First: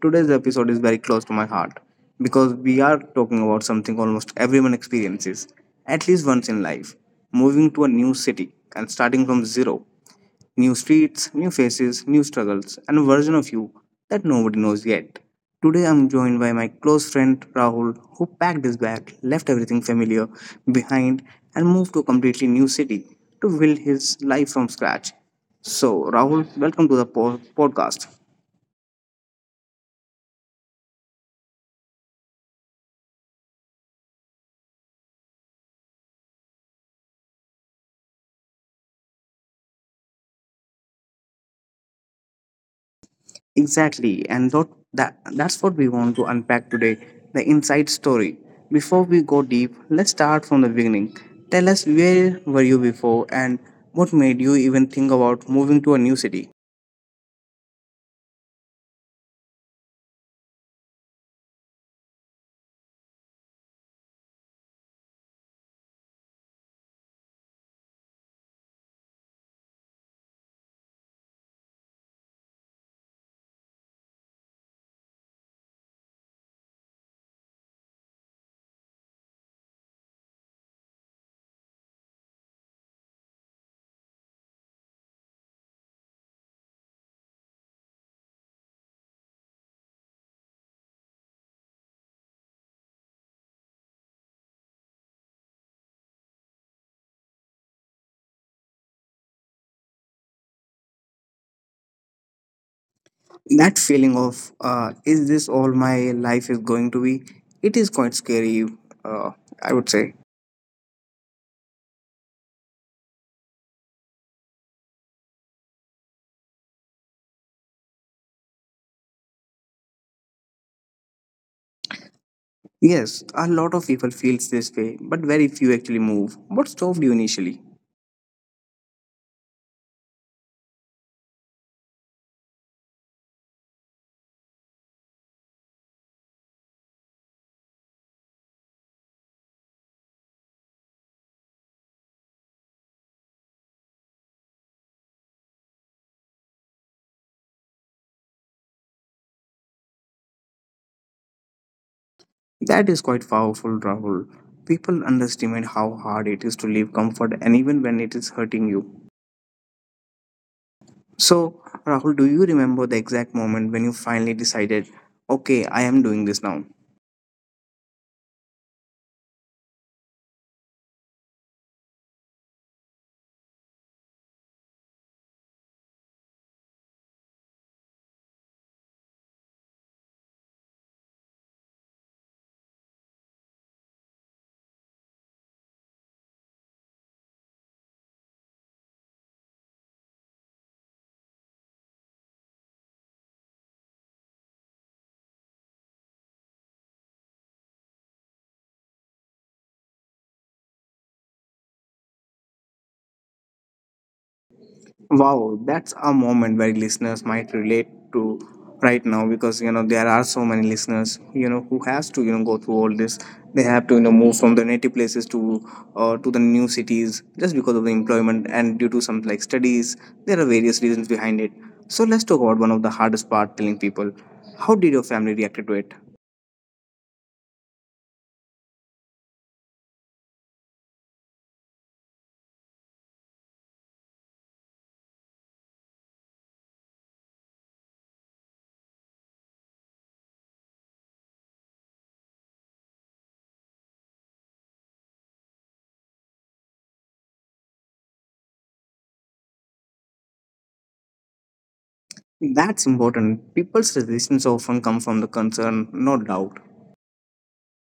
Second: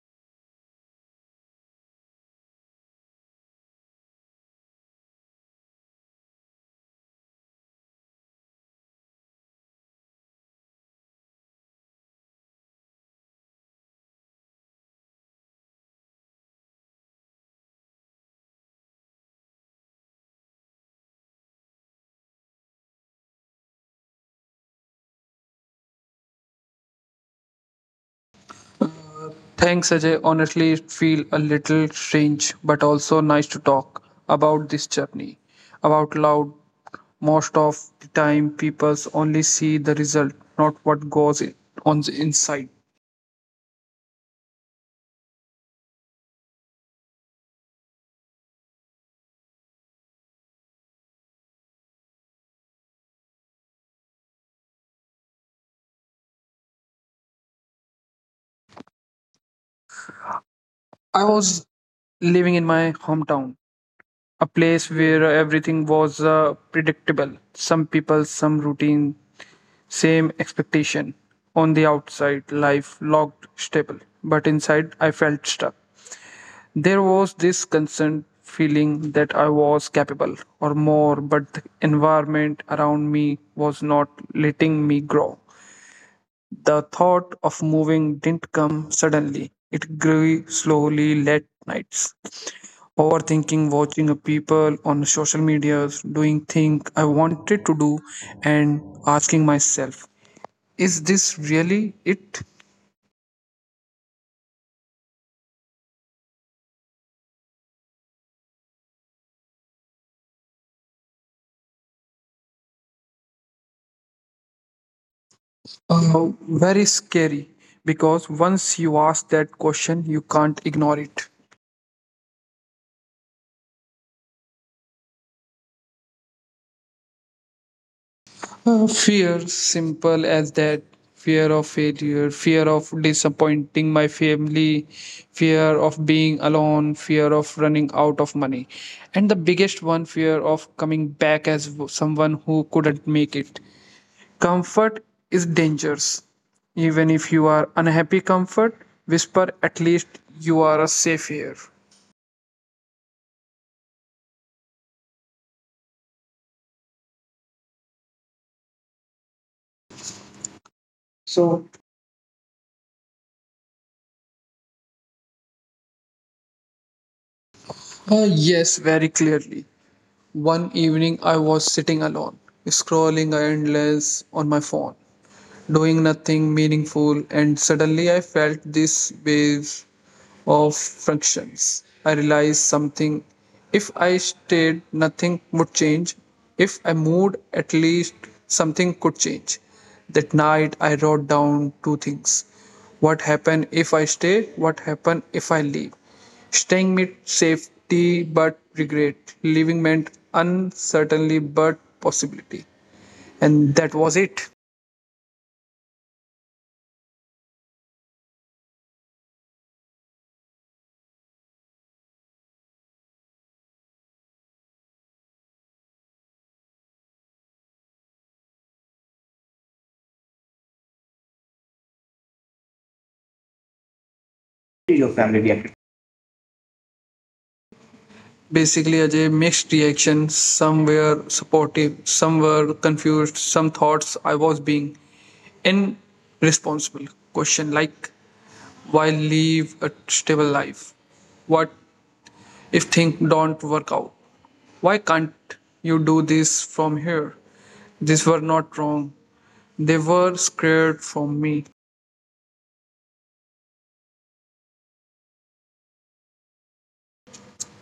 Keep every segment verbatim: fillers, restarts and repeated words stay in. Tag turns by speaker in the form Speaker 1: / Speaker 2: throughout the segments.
Speaker 1: today's episode is very close to my heart because we are talking about something almost everyone experiences at least once in life, moving to a new city and starting from zero. New streets, new faces, new struggles, and a version of you that nobody knows yet. Today I'm joined by my close friend Rahul, who packed his bag, left everything familiar behind, and moved to a completely new city to build his life from scratch. So, Rahul, welcome to the po- podcast.
Speaker 2: Thanks, Ajay. Honestly, it feel a little strange, but also nice to talk about this journey. About loud, most of the time, people only see the result, not what goes i- on the inside.
Speaker 1: Exactly, and that, that that's what we want to unpack today, the inside story. Before we go deep, let's start from the beginning. Tell us, where were you before and what made you even think about moving to a new city?
Speaker 2: I was living in my hometown, a place where everything was uh, predictable. Some people, some routine, same expectation. On the outside, life looked stable, but inside, I felt stuck. There was this constant feeling that I was capable or more, but the environment around me was not letting me grow. The thought of moving didn't come suddenly. It grew slowly late nights. Overthinking, watching people on social medias doing things I wanted to do, and asking myself, is this really it?
Speaker 1: That feeling of, uh, is this all my life is going to be? It is quite scary, uh, I would say.
Speaker 2: Uh, very scary because once you ask that question, you can't ignore it.
Speaker 1: Yes, a lot of people feels this way, but very few actually move. What stopped you initially?
Speaker 2: Uh, fear, simple as that. Fear of failure, fear of disappointing my family, fear of being alone, fear of running out of money. And the biggest one, fear of coming back as w- someone who couldn't make it. Comfort is dangerous. Even if you are unhappy, comfort, whisper, at least you are a safe here.
Speaker 1: That is quite powerful, Rahul. People underestimate how hard it is to leave comfort and even when it is hurting you. So,
Speaker 2: So,
Speaker 1: Rahul, do you remember the exact moment when you finally decided, okay, I am doing this now?
Speaker 2: uh, yes, very clearly. One evening, I was sitting alone, scrolling endless on my phone, doing nothing meaningful, and suddenly I felt this wave of fractions. I realized something. If I stayed, nothing would change. If I moved, at least something could change. That night, I wrote down two things what happened if I stay, what happened if I leave. Staying meant safety but regret, leaving meant uncertainty but possibility. And that was it.
Speaker 1: Wow, that's a moment where listeners might relate to right now, because you know there are so many listeners you know who has to you know go through all this. They have to you know move from their native places to uh, to the new cities just because of the employment and due to some like studies. There are various reasons behind it. So let's talk about one of the hardest part: telling people. How did your family react to it?
Speaker 2: Basically, Ajay, mixed reactions. Some were supportive, some were confused, some thoughts I was being irresponsible. Question like, why leave a stable life, what if things don't work out, why can't you do this from here? These were not wrong, they were scared from me.
Speaker 1: That's important. People's resistance often come from the concern, no doubt.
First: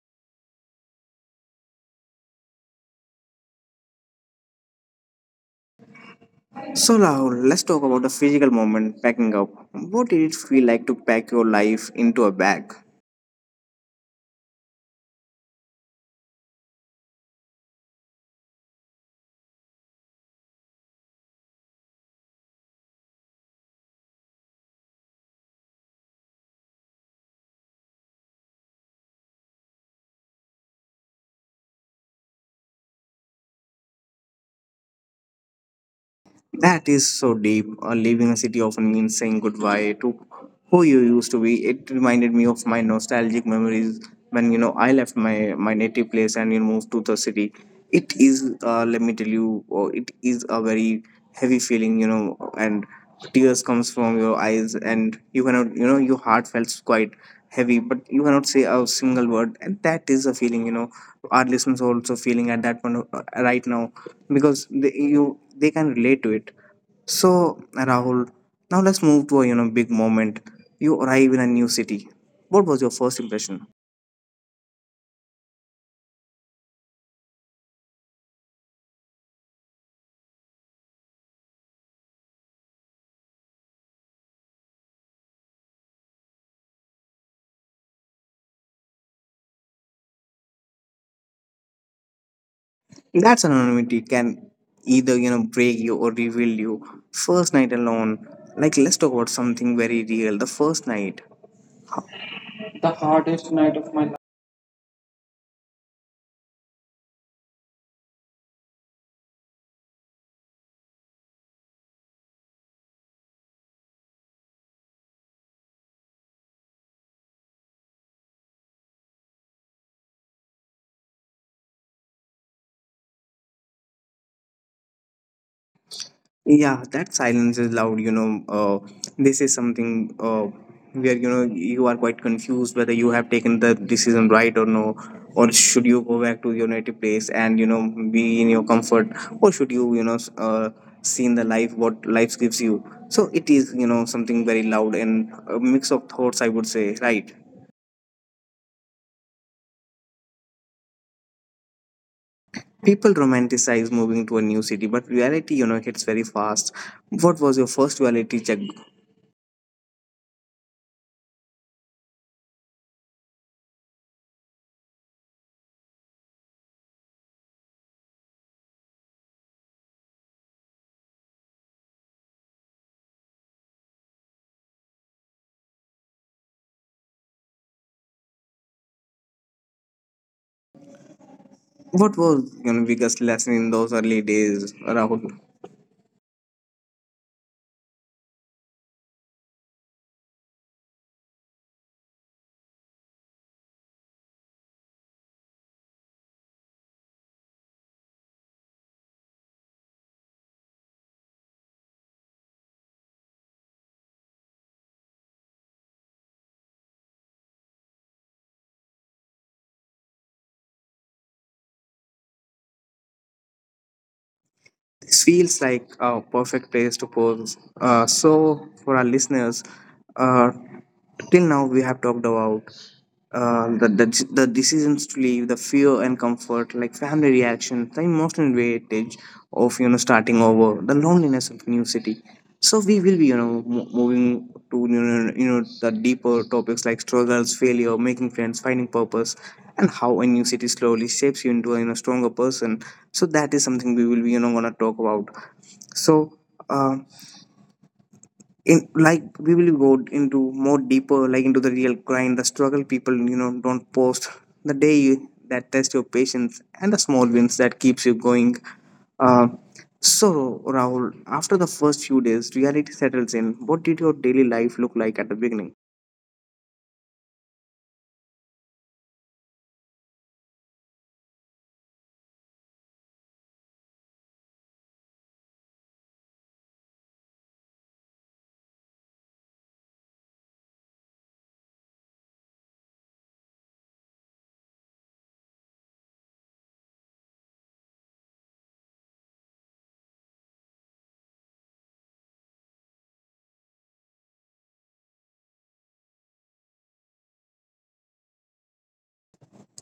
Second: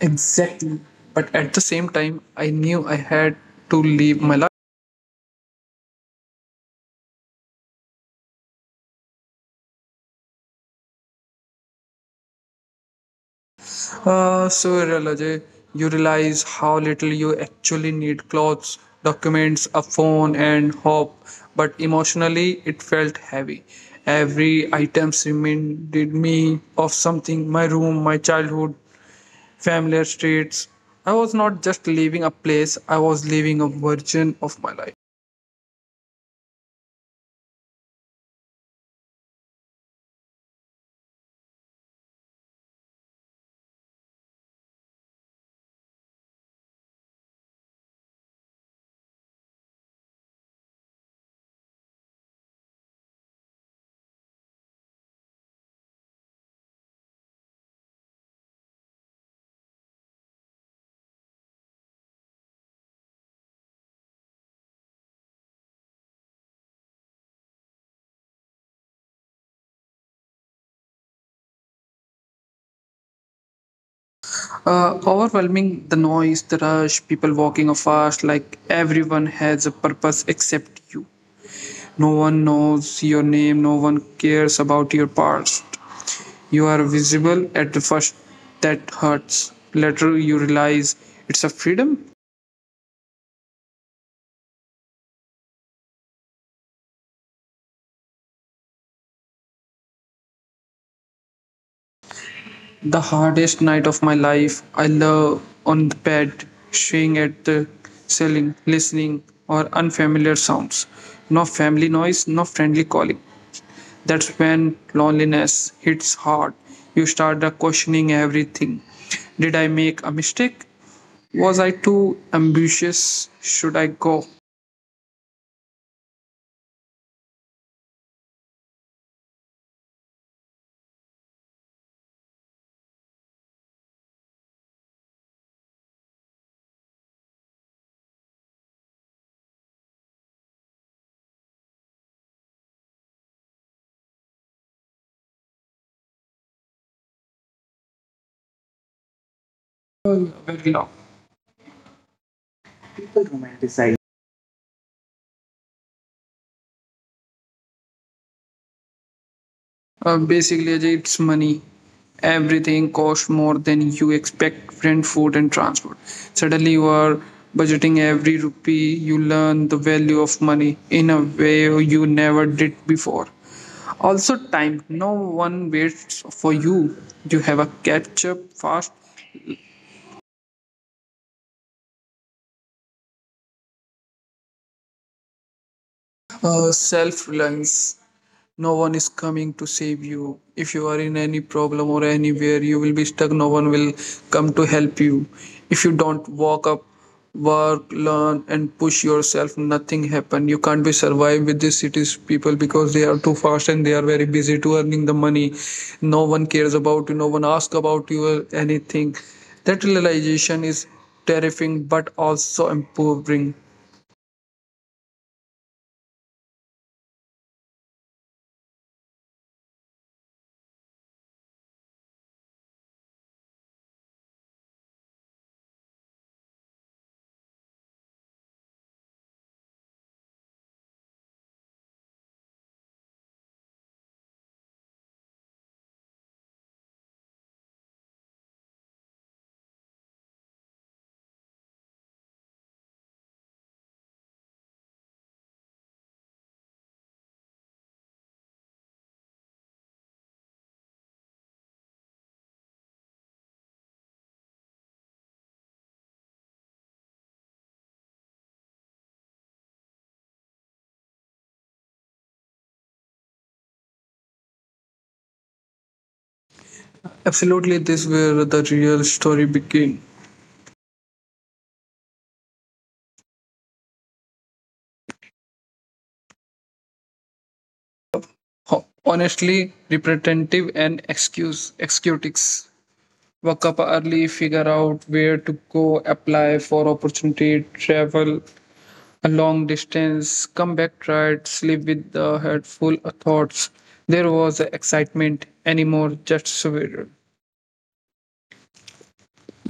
Speaker 2: Exactly, but at the same time I knew I had to leave my life.
Speaker 1: So now let's talk about the physical moment packing up. What did it feel like to pack your life into a bag?
Speaker 2: Uh, so, Ralaje, you realize how little you actually need clothes, documents, a phone, and hope. But emotionally, it felt heavy. Every item reminded me of something my room, my childhood, familiar streets. I was not just leaving a place, I was leaving a version of my life.
Speaker 1: That is so deep. Uh, leaving a city often means saying goodbye to who you used to be. It reminded me of my nostalgic memories when you know I left my my native place and you know, moved to the city. It is uh, let me tell you, uh, it is a very heavy feeling, you know, and tears comes from your eyes and you cannot you know your heart felt quite heavy but you cannot say a single word and that is a feeling you know our listeners are also feeling at that point of, uh, right now because they you they can relate to it. So, Rahul, now let's move to a you know big moment. You arrive in a new city. What was your first impression?
Speaker 2: Uh, overwhelming the noise, the rush, people walking fast, like everyone has a purpose except you. No one knows your name, no one cares about your past. You are visible at the first, that hurts. Later, you realize it's a freedom.
Speaker 1: That's anonymity can either you know break you or reveal you. First night alone, like let's talk about something very real, the first night. The
Speaker 2: The
Speaker 1: hardest
Speaker 2: hardest
Speaker 1: night
Speaker 2: night
Speaker 1: of
Speaker 2: of
Speaker 1: my
Speaker 2: my
Speaker 1: life.
Speaker 2: life, I lay on the bed, staring at the ceiling, listening or unfamiliar sounds. No family noise, no friendly calling. That's when loneliness hits hard. You start questioning everything. Did I make a mistake? Was I too ambitious? Should I go
Speaker 1: Yeah, that silence is loud, you know. Uh, this is something uh, where you know you are quite confused whether you have taken the decision right or no, or should you go back to your native place and you know be in your comfort, or should you you know s- uh, see in the life what life gives you. So it is you know something very loud and a mix of thoughts, I would say, right?
Speaker 2: very long?
Speaker 1: People romanticize moving to a new city, but reality, you know, hits very fast. What was your first reality check?
Speaker 2: Uh, basically, Ajay, it's money. Everything costs more than you expect rent, food, and transport. Suddenly, you are budgeting every rupee. You learn the value of money in a way you never did before. Also, time. No one waits for you. You have a catch up fast
Speaker 1: What was your biggest lesson in those early days, Rahul?
Speaker 2: uh, self reliance. No one is coming to save you. If you are in any problem or anywhere you will be stuck, no one will come to help you. If you don't walk up, work, learn, and push yourself, nothing happen. You can't be survive with these cities people because they are too fast and they are very busy to earning the money. No one cares about you. No one asks about you or anything. That realization is terrifying but also empowering.
Speaker 1: This feels like a perfect place to pause. Uh, so, for our listeners, uh, till now we have talked about uh, the, the the decisions to leave, the fear and comfort, like family reactions, the emotional weightage of you know starting over, the loneliness of new city. So we will be, you know, mo- moving to you know, you know the deeper topics like struggles, failure, making friends, finding purpose, and how a new city slowly shapes you into a you know, stronger person. So that is something we will be, you know, gonna talk about. So. Uh, in, like we will go into more deeper, like into the real grind, the struggle people you know don't post, the day you, that test your patience and the small wins that keeps you going, uh, so, Rahul, after the first few days reality settles in, what did your daily life look like at the beginning?
Speaker 2: Absolutely, this is where the real story begins. Ho- Honestly, representative and excuse executives work up early, figure out where to go, apply for opportunity, travel a long distance, come back tired, sleep with the head full of thoughts. There was excitement anymore, just survival.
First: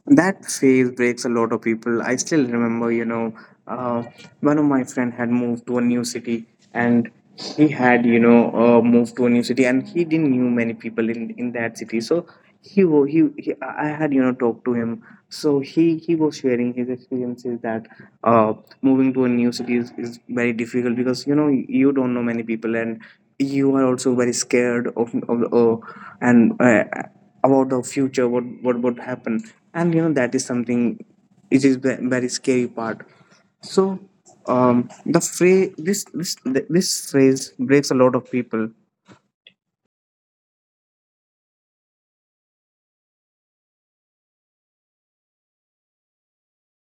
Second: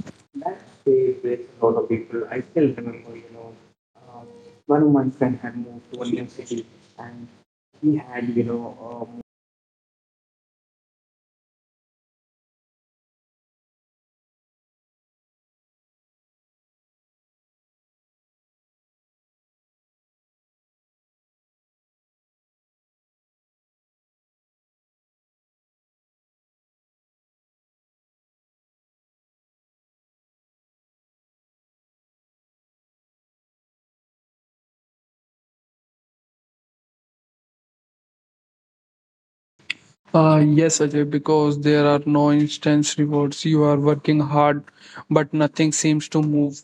Speaker 1: That phase breaks a lot of people. I still remember, you know, uh, one of my friend had moved to a new city, and he had you know uh, moved to a new city, and he didn't knew many people in in that city. So he wa- he, he I I had you know talked to him. So he he was sharing his experiences that, uh, moving to a new city is, is very difficult because you know you don't know many people, and you are also very scared of, of uh, and uh, about the future what what would happen. And you know that is something, it is ve- very scary part. So, um the phrase, this this this phrase breaks a lot of people.
Speaker 2: Uh, yes, Ajay, because there are no instant rewards. You are working hard, but nothing seems to move.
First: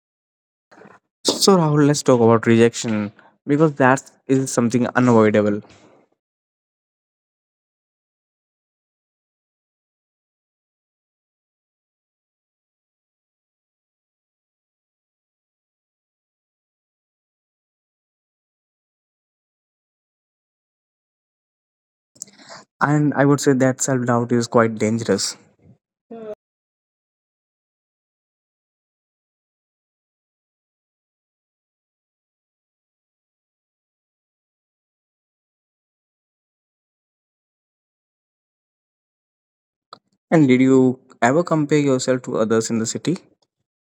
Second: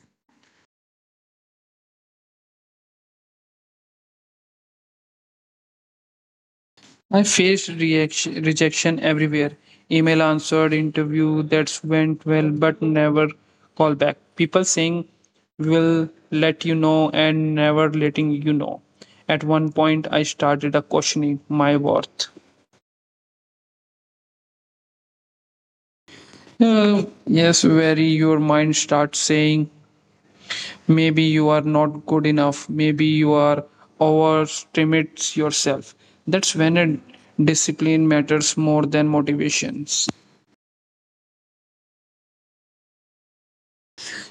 Speaker 1: So Rahul, let's talk about rejection because that is something unavoidable.
Speaker 2: I faced reaction, rejection everywhere. Email answered, interview that went well, but never call back. People saying will let you know and never letting you know. At one point, I started a questioning my worth.
Speaker 1: And I would say that self doubt is quite dangerous.
Speaker 2: Uh, yes, very. Your mind starts saying maybe you are not good enough. Maybe you are overestimates yourself. That's when a discipline matters more than motivations.
Speaker 1: And did you ever compare yourself to others in the city?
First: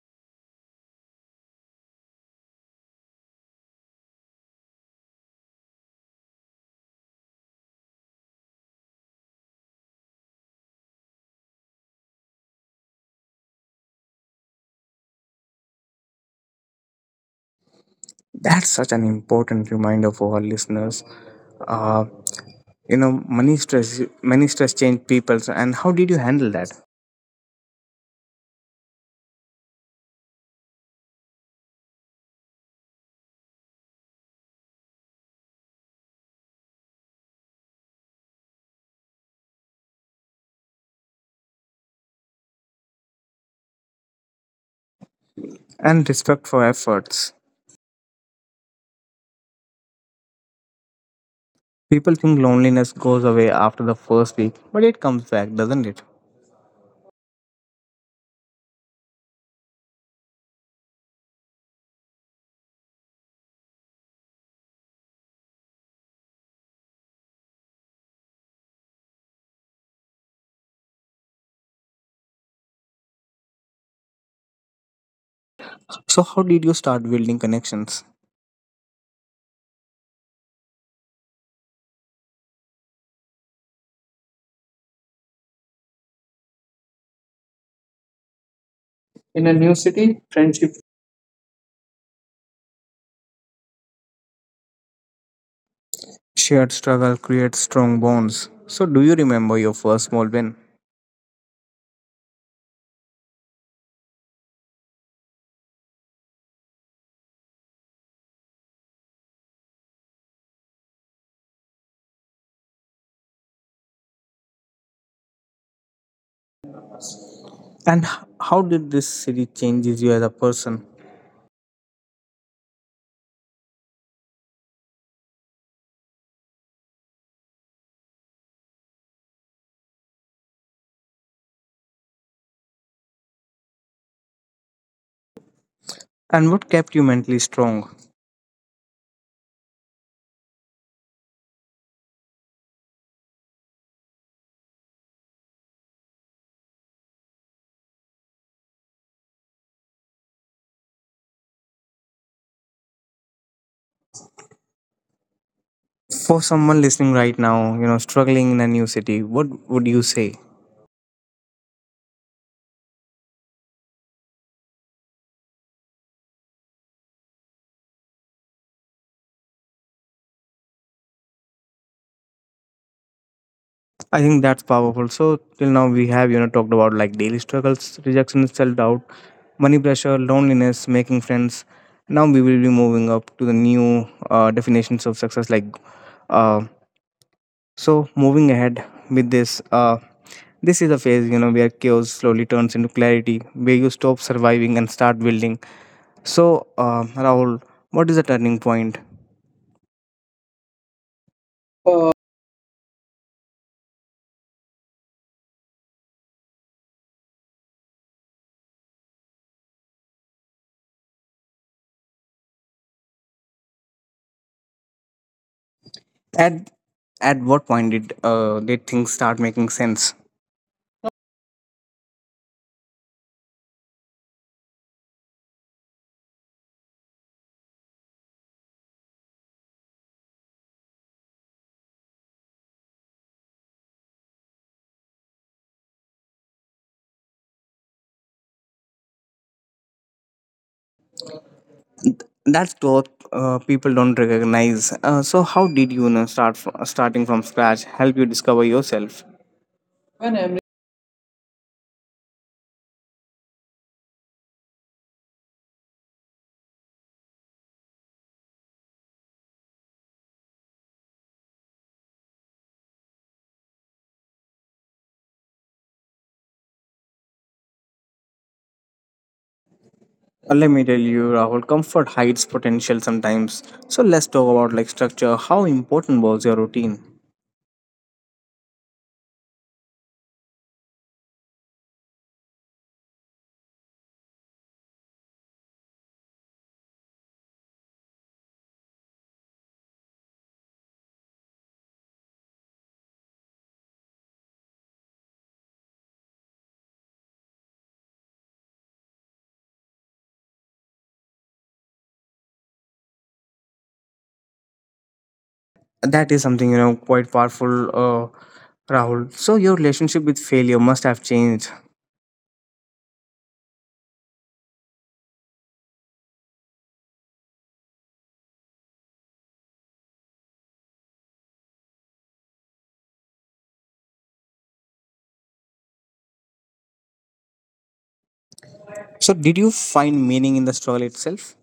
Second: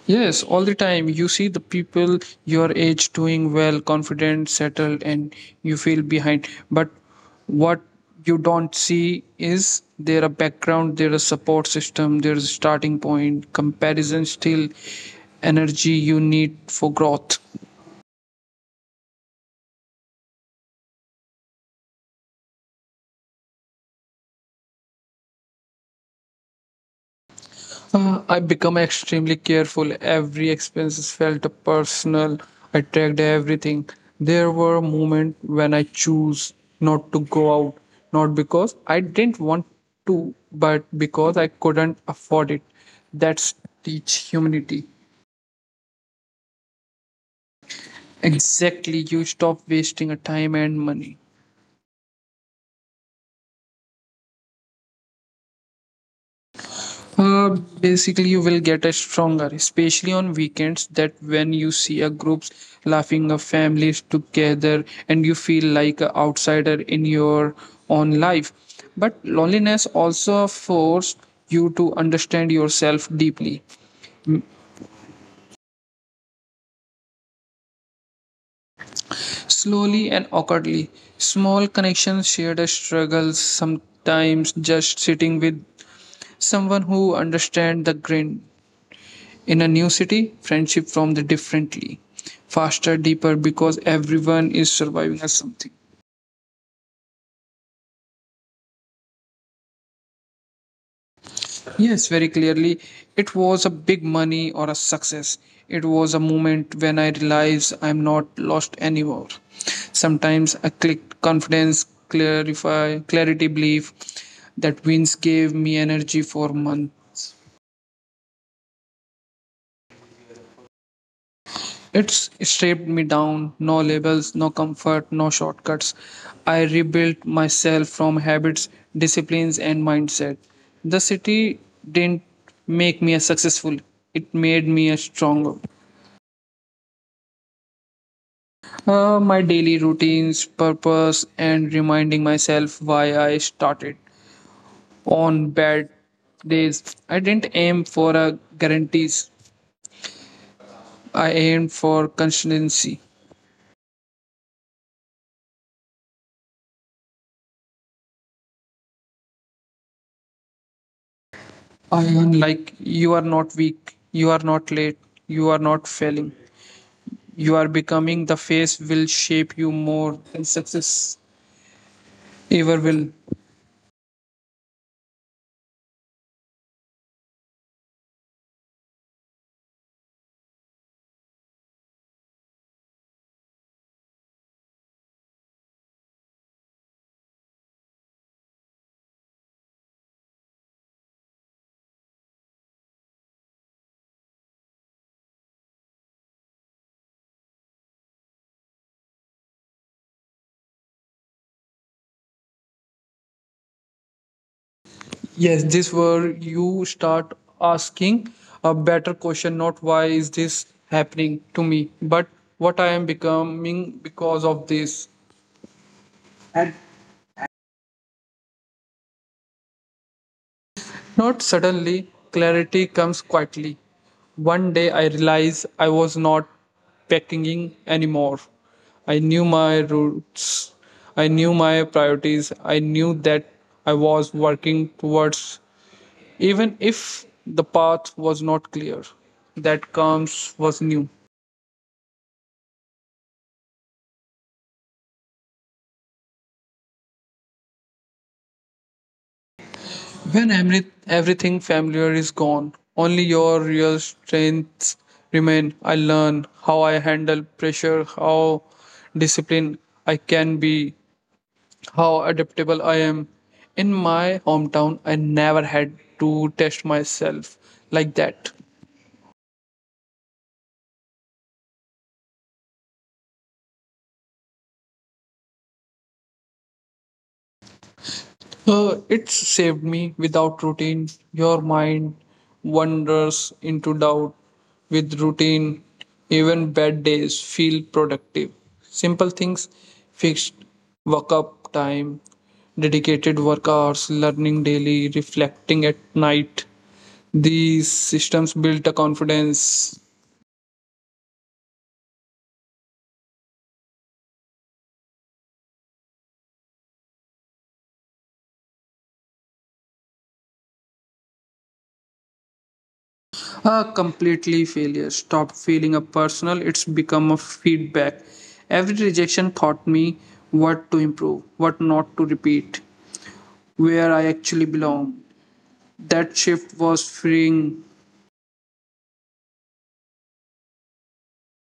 Speaker 2: Yes, all the time. You see the people your age doing well, confident, settled, and you feel behind. But what you don't see is there a background, there a support system, there's a starting point, comparison, still energy you need for growth.
Speaker 1: That's such an important reminder for our listeners. Uh, you know, money stress money stress changed people. So, and how did you handle that?
Speaker 2: Uh, I become extremely careful. Every expenses felt personal. I tracked everything. There were moments when I choose not to go out, not because I didn't want to, but because I couldn't afford it. That's teach humanity.
Speaker 1: And respect for efforts.
Speaker 2: Exactly, you stop wasting a time and money.
Speaker 1: People think loneliness goes away after the first week, but it comes back, doesn't it?
Speaker 2: Uh, Basically, you will get a stronger, especially on weekends, that when you see a groups laughing, a families together, and you feel like an outsider in your own life. But loneliness also forced you to understand yourself deeply,
Speaker 1: So how did you start building connections?
Speaker 2: slowly and awkwardly. Small connections, shared struggles, sometimes just sitting with someone who understands the grind. In
Speaker 1: in a
Speaker 2: a new city, friendship from the differently, faster, deeper, because everyone is surviving as something.
Speaker 1: shared struggle creates strong bonds. So do you remember your first small win?
Speaker 2: Yes, very clearly, it was a big money or a success. It was a moment when I realized I'm not lost anymore. Sometimes I clicked confidence, clarify, clarity, belief that wins gave me energy for months.
Speaker 1: And h- how did this city changes you as a person?
Speaker 2: It's stripped me down, no labels, no comfort, no shortcuts. I rebuilt myself from habits, disciplines, and mindset. The city didn't make me a successful, it made me a stronger.
Speaker 1: And what kept you mentally strong?
Speaker 2: Uh, my daily routines, purpose, and reminding myself why I started. On bad days, I didn't aim for a guarantees, I aimed for consistency.
Speaker 1: For someone listening right now, you know, struggling in a new city, what would you say?
Speaker 2: Ion, like you are not weak, you are not late, you are not failing. You are becoming the face will shape you more than success ever will.
Speaker 1: I think that's powerful. So till now we have you know talked about like daily struggles, rejection, self doubt, money pressure, loneliness, making friends. Now we will be moving up to the new uh, definitions of success. Like uh, so, moving ahead with this, uh, this is a phase you know where chaos slowly turns into clarity, where you stop surviving and start building. So uh, Rahul, what is the turning point? Uh,
Speaker 2: Yes, this where you start asking a better question, not why is this happening to me, but what I am becoming because of this.
Speaker 1: At at what point did uh, did things start making sense?
Speaker 2: Not suddenly, clarity comes quietly. One day I realized I was not packing anymore. I knew my roots, I knew my priorities, I knew that I was working towards, even if the path was not clear. That comes was new.
Speaker 1: That's what uh, people don't recognize. Uh, so, how did you, you know, start fr- starting from scratch help you discover yourself? When
Speaker 2: When
Speaker 1: I'm.
Speaker 2: every, everything familiar is gone, only your real strengths remain. I learn how I handle pressure, how disciplined I can be, how adaptable I am. In my hometown, I never had to test myself like that.
Speaker 1: Uh, let me tell you, Rahul, comfort hides potential sometimes. So let's talk about, like, structure. How important was your routine?
Speaker 2: Uh, it's saved me. Without routine, your mind wanders into doubt. With routine, even bad days feel productive. Simple things fixed work up time, dedicated work hours, learning daily, reflecting at night. These systems built a confidence.
Speaker 1: That is something you know quite powerful. Uh, rahul, so your relationship with failure must have changed.
Speaker 2: A completely failure. Stop feeling a personal, it's become a feedback. Every rejection taught me what to improve, what not to repeat, where I actually belong. That shift was freeing.
Speaker 1: So did you find meaning in the struggle itself?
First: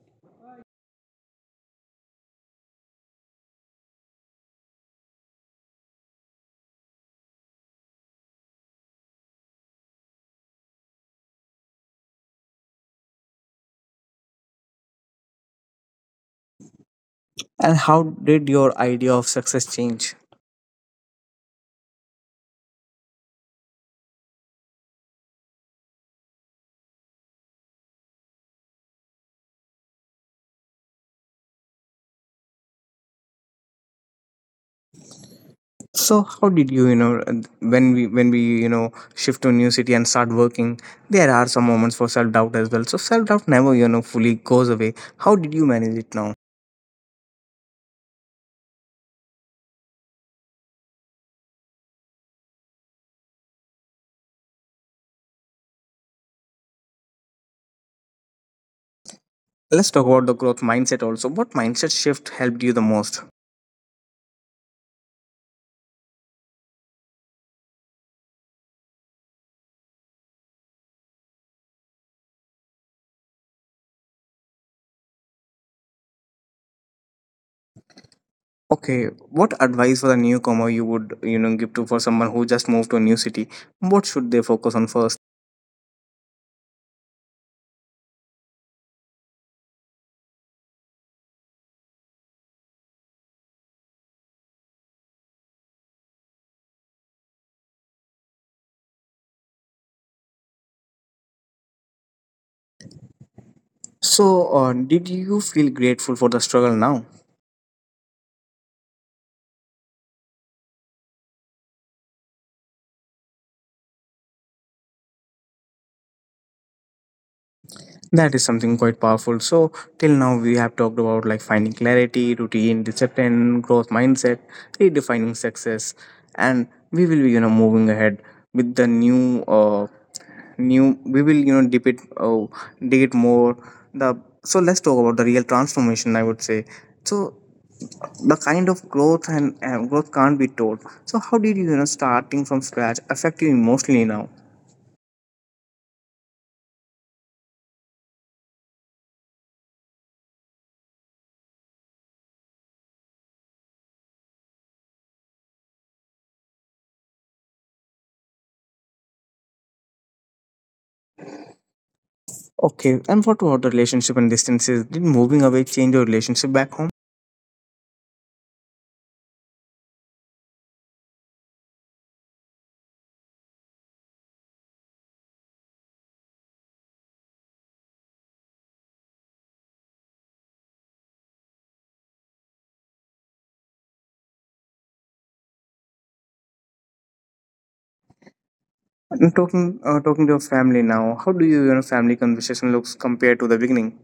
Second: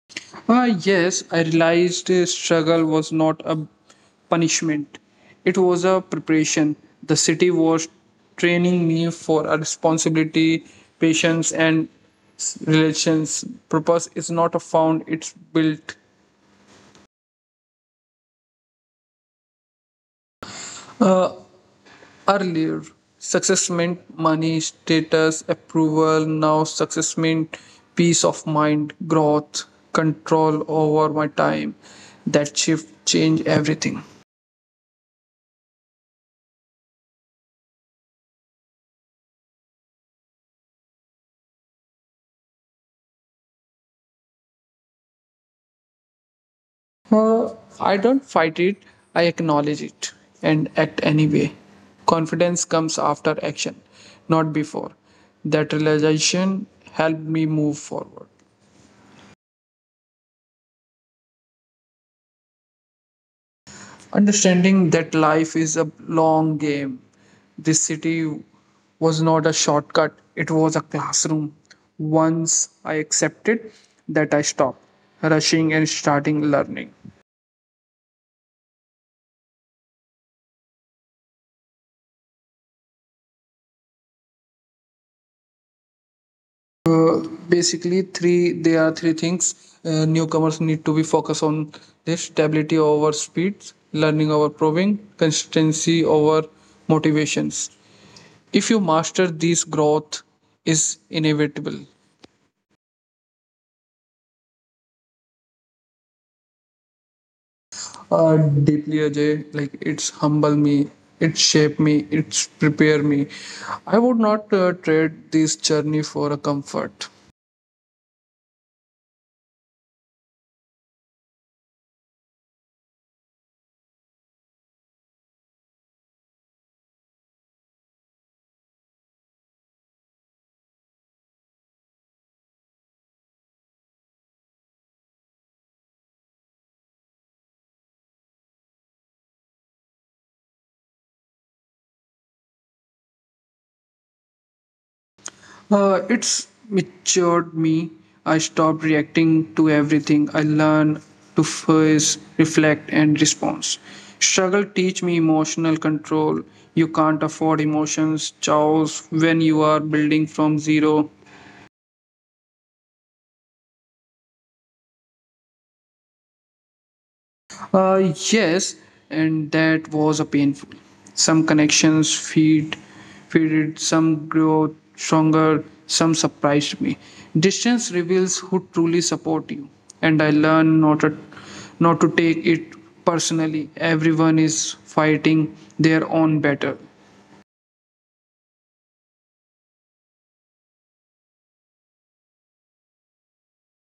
Speaker 2: Ah, yes, I realized uh, struggle was not a punishment, it was a preparation. The city was training me for a responsibility, patience, and s- relations. Purpose is not a found, it's built.
Speaker 1: And how did your idea of success change?
Speaker 2: Uh, Earlier. Success meant money, status, approval. Now success meant peace of mind, growth, control over my time. That shift changed everything.
Speaker 1: So how did you, you know, and when we when we you know shift to a new city and start working, there are some moments for self doubt as well. So self doubt never you know fully goes away. How did you manage it now?
Speaker 2: Uh, I don't fight it, I acknowledge it and act anyway. Confidence comes after action, not before. That realization helped me move forward.
Speaker 1: Let's talk about the growth mindset also. What mindset shift helped you the most?
Speaker 2: Understanding that life is a long game. This city was not a shortcut, it was a classroom. Once I accepted that, I stopped rushing and starting learning.
Speaker 1: Okay, what advice for the newcomer you would you know give to for someone who just moved to a new city? What should they focus on first?
Speaker 2: Uh, Basically, three there are three things uh, newcomers need to be focused on: this stability over speed, learning over proving, consistency over motivations. If you master these, growth is inevitable.
Speaker 1: So uh, did you feel grateful for the struggle now?
Speaker 2: Uh, deeply, Ajay. Like it's humble me, it shape me, it's prepare me. I would not uh, trade this journey for a comfort.
Speaker 1: That is something quite powerful. So till now we have talked about like finding clarity, routine, discipline, growth mindset, redefining success, and we will be you know moving ahead with the new uh new we will you know dip it uh, dig it more. The so let's talk about the real transformation, I would say. So the kind of growth, and uh, growth can't be taught. So how did you you know starting from scratch affect you emotionally now?
Speaker 2: Uh, it's matured me. I stopped reacting to everything. I learn to face, reflect, and respond. Struggle teach me emotional control. You can't afford emotions, chaos when you are building from zero.
Speaker 1: Okay, and what about the relationship and distances? Did moving away change your relationship back home?
Speaker 2: Uh, yes, and that was a painful. Some connections feed, faded, some grow stronger, some surprised me. Distance reveals who truly support you, and I learned not to, not to take it personally. Everyone is fighting their own battle.
Speaker 1: And talking, uh, talking to your family now, how do you, you know, family conversation looks compared to the beginning?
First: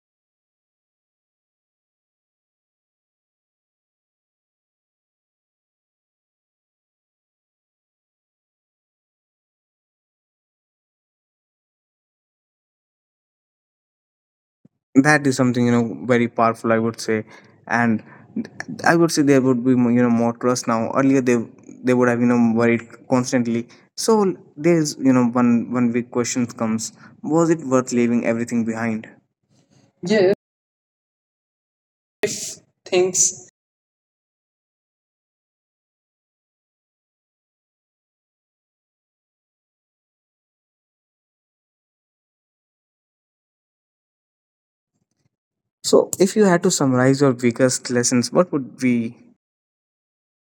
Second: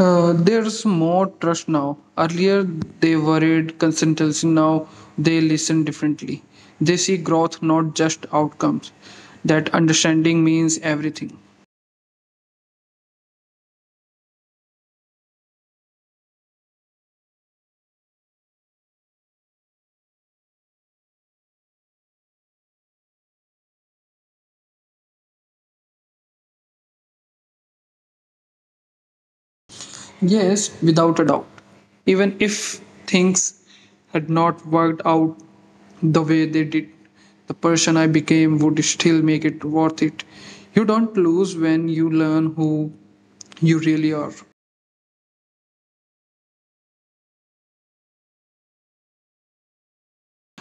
Speaker 2: Uh, there's more trust now. Earlier, they worried consultancy. Now, they listen differently. They see growth, not just outcomes. That understanding means everything.
Speaker 1: That is something you know very powerful, I would say, and I would say there would be more, you know, more trust now. Earlier they they would have you know worried constantly. So there's you know one one big question comes: was it worth leaving everything behind? Yeah,
Speaker 2: Yes, without a doubt. Even
Speaker 1: if
Speaker 2: if
Speaker 1: things.
Speaker 2: things had not worked out the way they did, the person I became would still make it worth it. You don't lose when you learn who you really are.
Speaker 1: So if you had to summarize your biggest lessons, what would be?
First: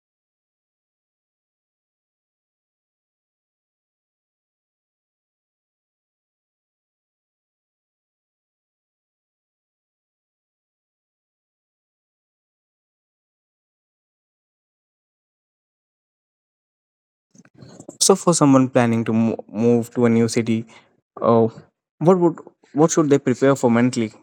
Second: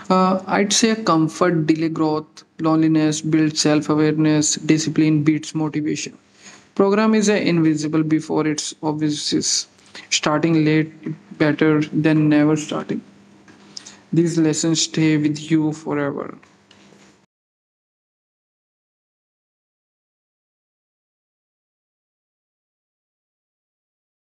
Speaker 2: Uh, I'd say comfort, delay growth, loneliness, builds self awareness, discipline beats motivation. Program is uh, invisible before its obvious. Starting late better than never starting. These lessons stay with you forever.
Speaker 1: So for someone planning to mo- move to a new city, uh, what would what should they prepare for mentally?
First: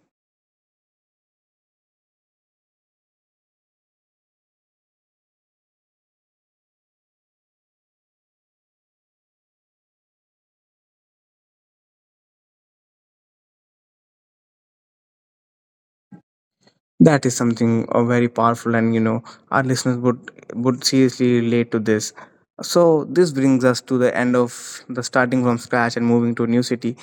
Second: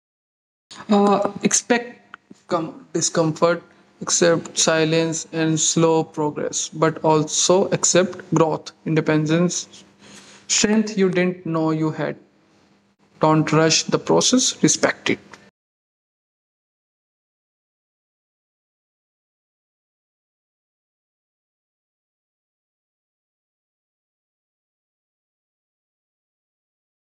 Speaker 2: Uh, expect com- discomfort, accept silence and slow progress, but also accept growth, independence, strength you didn't know you had. Don't rush the process, respect it.
Speaker 1: That is something uh, very powerful, and you know our listeners would would seriously relate to this. So this brings us to the end of the starting from scratch and moving to a new city.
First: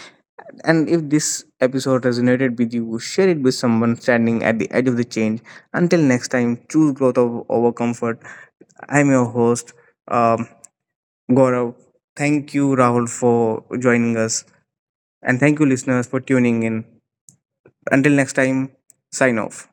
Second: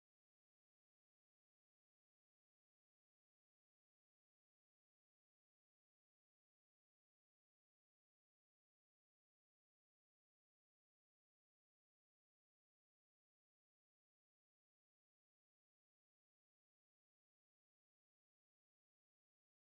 Speaker 1: And if this episode resonated with you, share it with someone standing at the edge of the change. Until next time, choose growth over, over comfort. I'm your host, um, Gaurav. Thank you, Rahul, for joining us. And thank you, listeners, for tuning in. Until next time, sign off.